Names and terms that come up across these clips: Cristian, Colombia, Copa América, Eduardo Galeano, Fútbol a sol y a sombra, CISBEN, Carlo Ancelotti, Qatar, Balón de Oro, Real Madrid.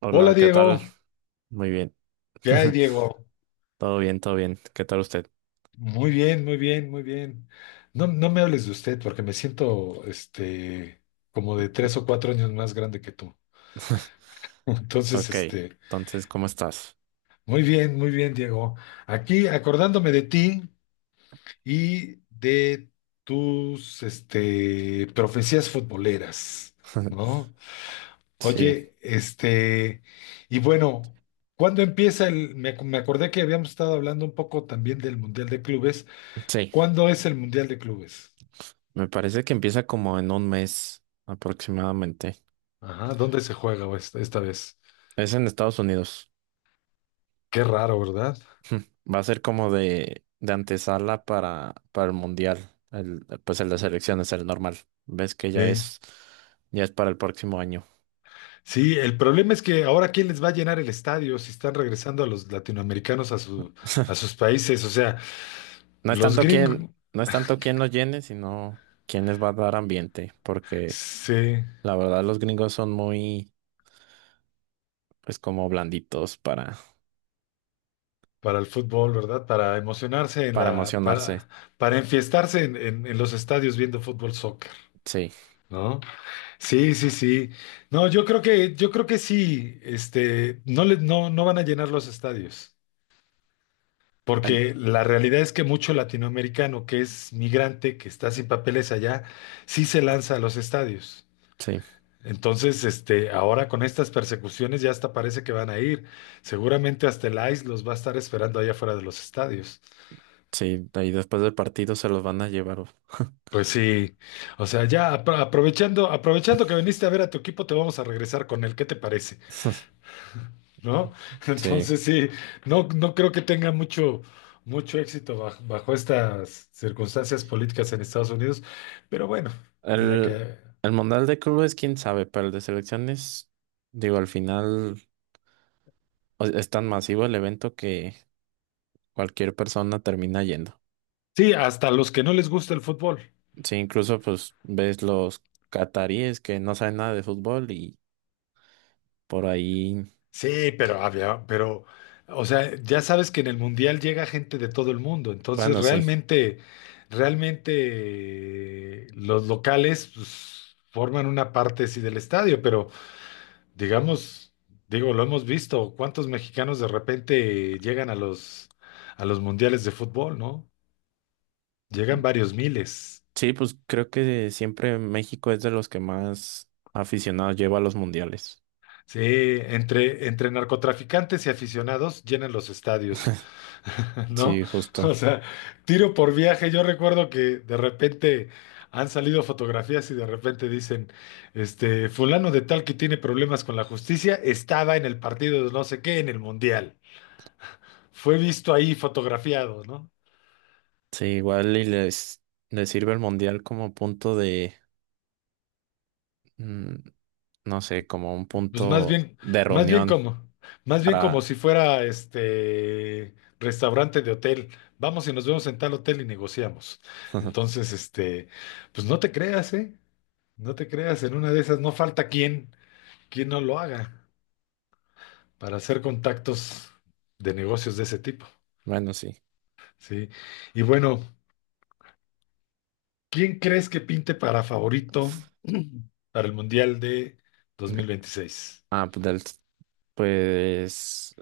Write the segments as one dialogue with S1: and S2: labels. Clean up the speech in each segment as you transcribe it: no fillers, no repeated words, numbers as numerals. S1: Hola,
S2: Hola
S1: ¿qué tal?
S2: Diego,
S1: Muy bien.
S2: ¿qué hay Diego?
S1: Todo bien, todo bien. ¿Qué tal usted?
S2: Muy bien, muy bien, muy bien. No, no me hables de usted porque me siento como de tres o cuatro años más grande que tú. Entonces,
S1: Ok, entonces, ¿cómo estás?
S2: muy bien, Diego. Aquí acordándome de ti y de tus profecías futboleras, ¿no?
S1: Sí,
S2: Oye, y bueno, ¿cuándo empieza me acordé que habíamos estado hablando un poco también del Mundial de Clubes.
S1: sí.
S2: ¿Cuándo es el Mundial de Clubes?
S1: Me parece que empieza como en un mes aproximadamente.
S2: Ajá, ¿dónde se juega esta vez?
S1: Es en Estados Unidos.
S2: Qué raro, ¿verdad?
S1: Va a ser como de antesala para el mundial. El, pues el de selecciones, el normal. Ves que
S2: Sí.
S1: ya es para el próximo año.
S2: Sí, el problema es que ahora quién les va a llenar el estadio si están regresando a los latinoamericanos a a sus países. O sea,
S1: No es
S2: los
S1: tanto
S2: gringos.
S1: quién, no es tanto quién los llene, sino quién les va a dar ambiente, porque
S2: Sí,
S1: la verdad los gringos son muy pues como blanditos
S2: para el fútbol, ¿verdad? Para emocionarse en
S1: para emocionarse.
S2: para enfiestarse en los estadios viendo fútbol soccer,
S1: Sí,
S2: ¿no? Sí, sí, sí. No, yo creo que sí, no le, no, no van a llenar los estadios.
S1: An-
S2: Porque la realidad es que mucho latinoamericano que es migrante, que está sin papeles allá, sí se lanza a los estadios.
S1: sí,
S2: Entonces, ahora con estas persecuciones ya hasta parece que van a ir. Seguramente hasta el ICE los va a estar esperando allá afuera de los estadios.
S1: sí. Y después del partido se los van a llevar. Uf.
S2: Pues sí, o sea, ya aprovechando, aprovechando que viniste a ver a tu equipo, te vamos a regresar con él. ¿Qué te parece? ¿No?
S1: Sí.
S2: Entonces sí, no, no creo que tenga mucho, mucho éxito bajo, bajo estas circunstancias políticas en Estados Unidos, pero bueno, mira
S1: El,
S2: que
S1: el Mundial de Clubes, quién sabe, pero el de selecciones, digo, al final es tan masivo el evento que cualquier persona termina yendo.
S2: sí, hasta los que no les gusta el fútbol.
S1: Sí, incluso pues ves los cataríes que no saben nada de fútbol y por ahí,
S2: Sí, pero había, pero, o sea, ya sabes que en el Mundial llega gente de todo el mundo, entonces
S1: bueno, sí.
S2: realmente, realmente los locales pues, forman una parte sí del estadio, pero digamos, digo, lo hemos visto, cuántos mexicanos de repente llegan a a los mundiales de fútbol, ¿no? Llegan varios miles.
S1: Sí, pues creo que siempre México es de los que más aficionados lleva a los mundiales.
S2: Sí, entre narcotraficantes y aficionados llenan los estadios, ¿no?
S1: Sí, justo.
S2: O sea, tiro por viaje. Yo recuerdo que de repente han salido fotografías y de repente dicen, fulano de tal que tiene problemas con la justicia estaba en el partido de no sé qué en el mundial. Fue visto ahí fotografiado, ¿no?
S1: Sí, igual y les sirve el mundial como punto de, mm, no sé, como un
S2: Pues
S1: punto de
S2: más bien
S1: reunión
S2: como, más bien como
S1: para,
S2: si fuera restaurante de hotel. Vamos y nos vemos en tal hotel y negociamos. Entonces, pues no te creas, ¿eh? No te creas, en una de esas no falta quien, quien no lo haga para hacer contactos de negocios de ese tipo,
S1: bueno, sí.
S2: ¿sí? Y bueno, ¿quién crees que pinte para favorito para el Mundial de
S1: De-
S2: 2026?
S1: Ah, pues, pues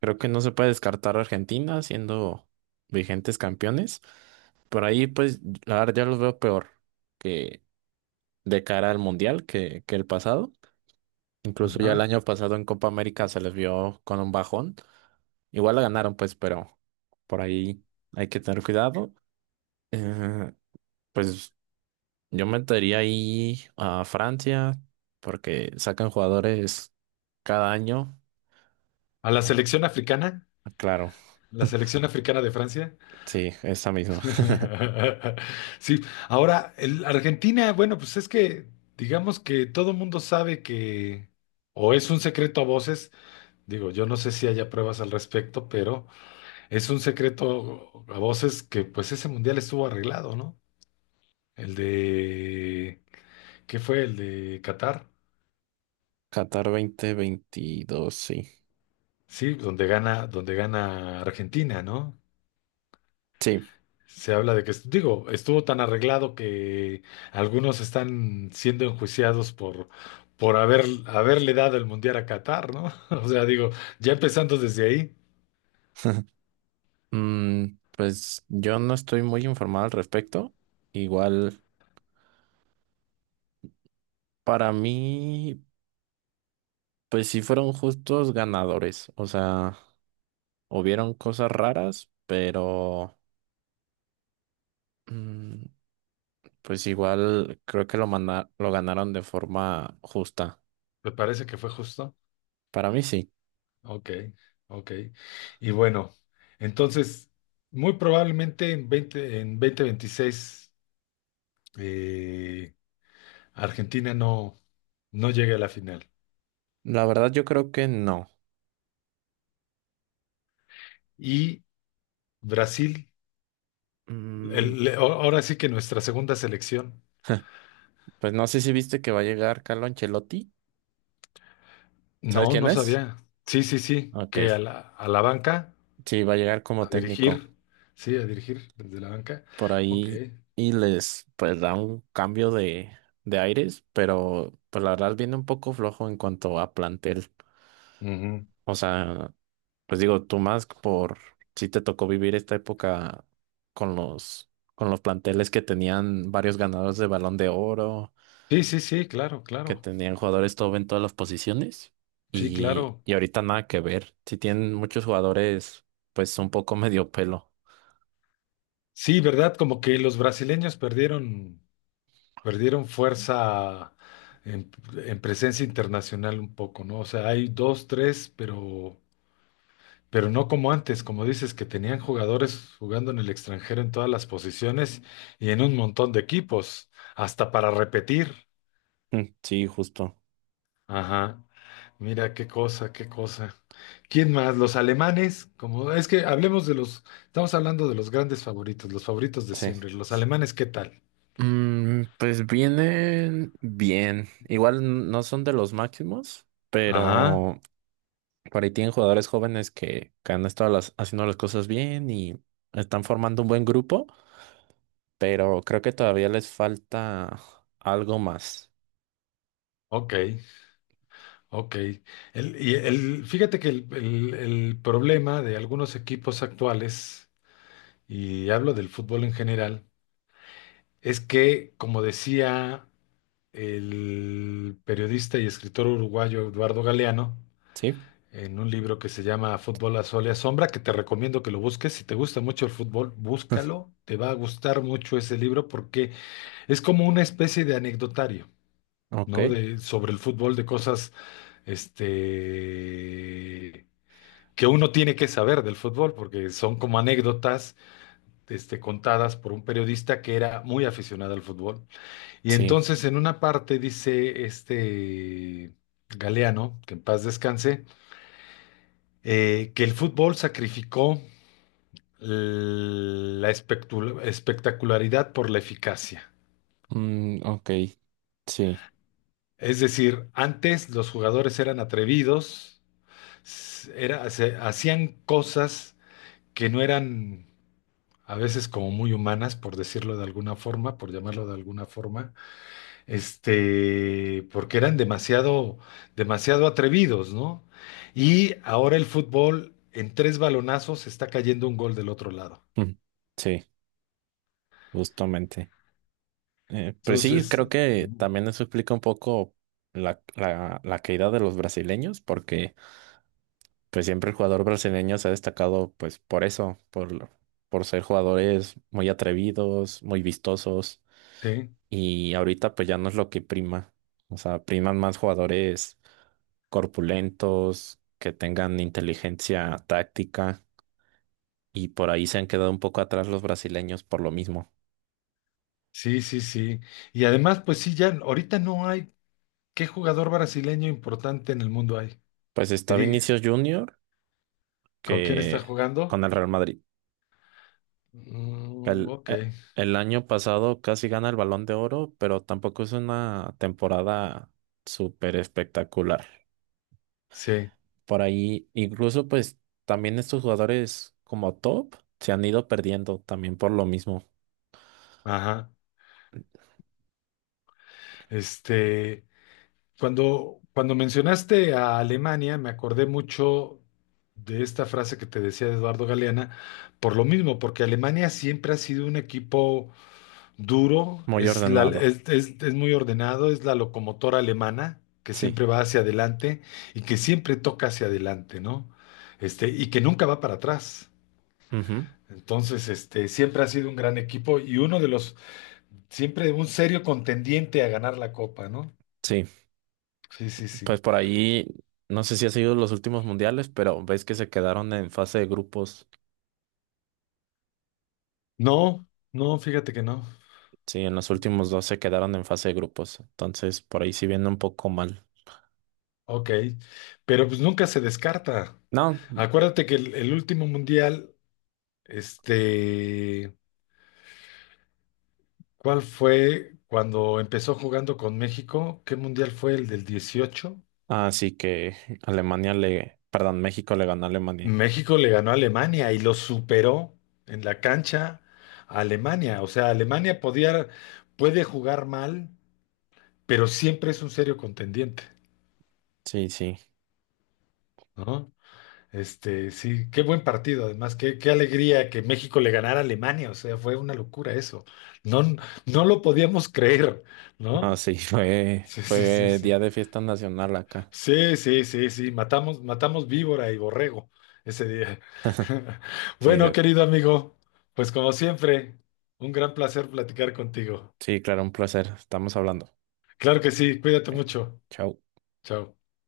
S1: creo que no se puede descartar a Argentina siendo vigentes campeones. Por ahí, pues, la verdad, ya los veo peor que de cara al mundial que el pasado. Incluso ya el
S2: Ajá.
S1: año pasado en Copa América se les vio con un bajón. Igual la ganaron, pues, pero por ahí hay que tener cuidado. Eh, pues yo metería ahí a Francia porque sacan jugadores cada año.
S2: ¿A la
S1: Oh,
S2: selección africana?
S1: claro,
S2: ¿La selección africana de Francia?
S1: sí, esa misma.
S2: Sí, ahora Argentina, bueno, pues es que digamos que todo mundo sabe que, o es un secreto a voces, digo, yo no sé si haya pruebas al respecto, pero es un secreto a voces que pues ese mundial estuvo arreglado, ¿no? El de, ¿qué fue? El de Qatar,
S1: Qatar 2022, sí.
S2: sí, donde gana Argentina, ¿no?
S1: Sí.
S2: Se habla de que, digo, estuvo tan arreglado que algunos están siendo enjuiciados por, haberle dado el mundial a Qatar, ¿no? O sea, digo, ya empezando desde ahí,
S1: Pues yo no estoy muy informado al respecto. Igual para mí. Pues sí fueron justos ganadores, o sea, hubieron cosas raras, pero mm, pues igual creo que lo ganaron de forma justa.
S2: me parece que fue justo.
S1: Para mí sí.
S2: Ok, ok. Y bueno, entonces, muy probablemente en en 2026, eh, Argentina no, no llegue a la final.
S1: La verdad yo creo que no.
S2: Y Brasil,
S1: Mm,
S2: ahora sí que nuestra segunda selección.
S1: pues no sé si viste que va a llegar Carlo Ancelotti. ¿Sabes
S2: No,
S1: quién
S2: no
S1: es?
S2: sabía. Sí, sí, sí,
S1: Ok.
S2: que a a la banca,
S1: Sí, va a llegar
S2: a
S1: como técnico
S2: dirigir, sí, a dirigir desde la banca.
S1: por
S2: Ok.
S1: ahí y les pues da un cambio de aires, pero pues la verdad viene un poco flojo en cuanto a plantel.
S2: Ujú.
S1: O sea, pues digo, tú más por si te tocó vivir esta época con los planteles que tenían varios ganadores de Balón de Oro,
S2: Sí, sí, sí, claro,
S1: que
S2: claro.
S1: tenían jugadores top en todas las posiciones
S2: Sí,
S1: y,
S2: claro.
S1: ahorita nada que ver. Si tienen muchos jugadores, pues un poco medio pelo.
S2: Sí, ¿verdad? Como que los brasileños perdieron, perdieron fuerza en, en presencia internacional un poco, ¿no? O sea, hay dos, tres, pero no como antes, como dices, que tenían jugadores jugando en el extranjero en todas las posiciones y en un montón de equipos, hasta para repetir.
S1: Sí, justo.
S2: Ajá, mira qué cosa, qué cosa. ¿Quién más? Los alemanes, como es que hablemos de los, estamos hablando de los grandes favoritos, los favoritos de
S1: Sí.
S2: siempre. Los alemanes, ¿qué tal?
S1: Pues vienen bien. Igual no son de los máximos,
S2: Ajá,
S1: pero por ahí tienen jugadores jóvenes que han estado haciendo las cosas bien y están formando un buen grupo, pero creo que todavía les falta algo más.
S2: ok, ok. Fíjate que el problema de algunos equipos actuales, y hablo del fútbol en general, es que, como decía el periodista y escritor uruguayo Eduardo Galeano,
S1: ¿Sí?
S2: en un libro que se llama Fútbol a sol y a sombra, que te recomiendo que lo busques. Si te gusta mucho el fútbol, búscalo. Te va a gustar mucho ese libro porque es como una especie de anecdotario,
S1: Ok.
S2: ¿no? De, sobre el fútbol, de cosas, este, que uno tiene que saber del fútbol, porque son como anécdotas, contadas por un periodista que era muy aficionado al fútbol. Y
S1: Sí.
S2: entonces en una parte dice Galeano, que en paz descanse, que el fútbol sacrificó la espectacularidad por la eficacia.
S1: Ok. Sí.
S2: Es decir, antes los jugadores eran atrevidos, hacían cosas que no eran a veces como muy humanas, por decirlo de alguna forma, por llamarlo de alguna forma, porque eran demasiado, demasiado atrevidos, ¿no? Y ahora el fútbol en tres balonazos está cayendo un gol del otro lado.
S1: Mm, sí, justamente. Pues sí,
S2: Entonces,
S1: creo que
S2: ujú.
S1: también eso explica un poco la caída de los brasileños, porque pues siempre el jugador brasileño se ha destacado pues por eso, por ser jugadores muy atrevidos, muy vistosos.
S2: Sí.
S1: Y ahorita pues ya no es lo que prima. O sea, priman más jugadores corpulentos, que tengan inteligencia táctica y por ahí se han quedado un poco atrás los brasileños por lo mismo.
S2: Sí, sí, sí. Y además, pues sí, ya ahorita no hay qué jugador brasileño importante en el mundo hay.
S1: Pues
S2: Que
S1: está
S2: diga,
S1: Vinicius Junior
S2: ¿con quién está
S1: que con
S2: jugando?
S1: el Real Madrid.
S2: Mm,
S1: El,
S2: ok,
S1: eh, el año pasado casi gana el Balón de Oro, pero tampoco es una temporada súper espectacular.
S2: sí,
S1: Por ahí, incluso pues también estos jugadores como top se han ido perdiendo también por lo mismo,
S2: ajá. Este, cuando, cuando mencionaste a Alemania, me acordé mucho de esta frase que te decía de Eduardo Galeana, por lo mismo, porque Alemania siempre ha sido un equipo duro,
S1: muy
S2: es,
S1: ordenado,
S2: es, es muy ordenado, es la locomotora alemana que
S1: sí,
S2: siempre va hacia adelante y que siempre toca hacia adelante, ¿no? Y que nunca va para atrás.
S1: ujú.
S2: Entonces, siempre ha sido un gran equipo y uno de los, siempre un serio contendiente a ganar la copa, ¿no?
S1: Sí,
S2: Sí, sí,
S1: pues
S2: sí.
S1: por ahí, no sé si ha sido los últimos mundiales, pero ves que se quedaron en fase de grupos,
S2: No, no, fíjate que no.
S1: sí, en los últimos dos se quedaron en fase de grupos, entonces por ahí sí viene un poco mal.
S2: Ok, pero pues nunca se descarta.
S1: No,
S2: Acuérdate que el último mundial, este, ¿cuál fue cuando empezó jugando con México? ¿Qué mundial fue el del 18?
S1: así que Alemania le, perdón, México le ganó a Alemania.
S2: México le ganó a Alemania y lo superó en la cancha a Alemania. O sea, Alemania podía, puede jugar mal, pero siempre es un serio contendiente,
S1: Sí, sí.
S2: ¿no? Sí, qué buen partido, además, qué, qué alegría que México le ganara a Alemania, o sea, fue una locura eso. No, no lo podíamos creer,
S1: No,
S2: ¿no?
S1: sí, fue,
S2: Sí, sí, sí,
S1: fue
S2: sí.
S1: día de fiesta nacional acá.
S2: Sí, sí, sí, sí, matamos, matamos víbora y borrego ese día.
S1: Sí,
S2: Bueno,
S1: de-
S2: querido amigo, pues como siempre, un gran placer platicar contigo.
S1: Sí, claro, un placer. Estamos hablando.
S2: Claro que sí, cuídate
S1: Eh,
S2: mucho.
S1: Chao.
S2: Chao.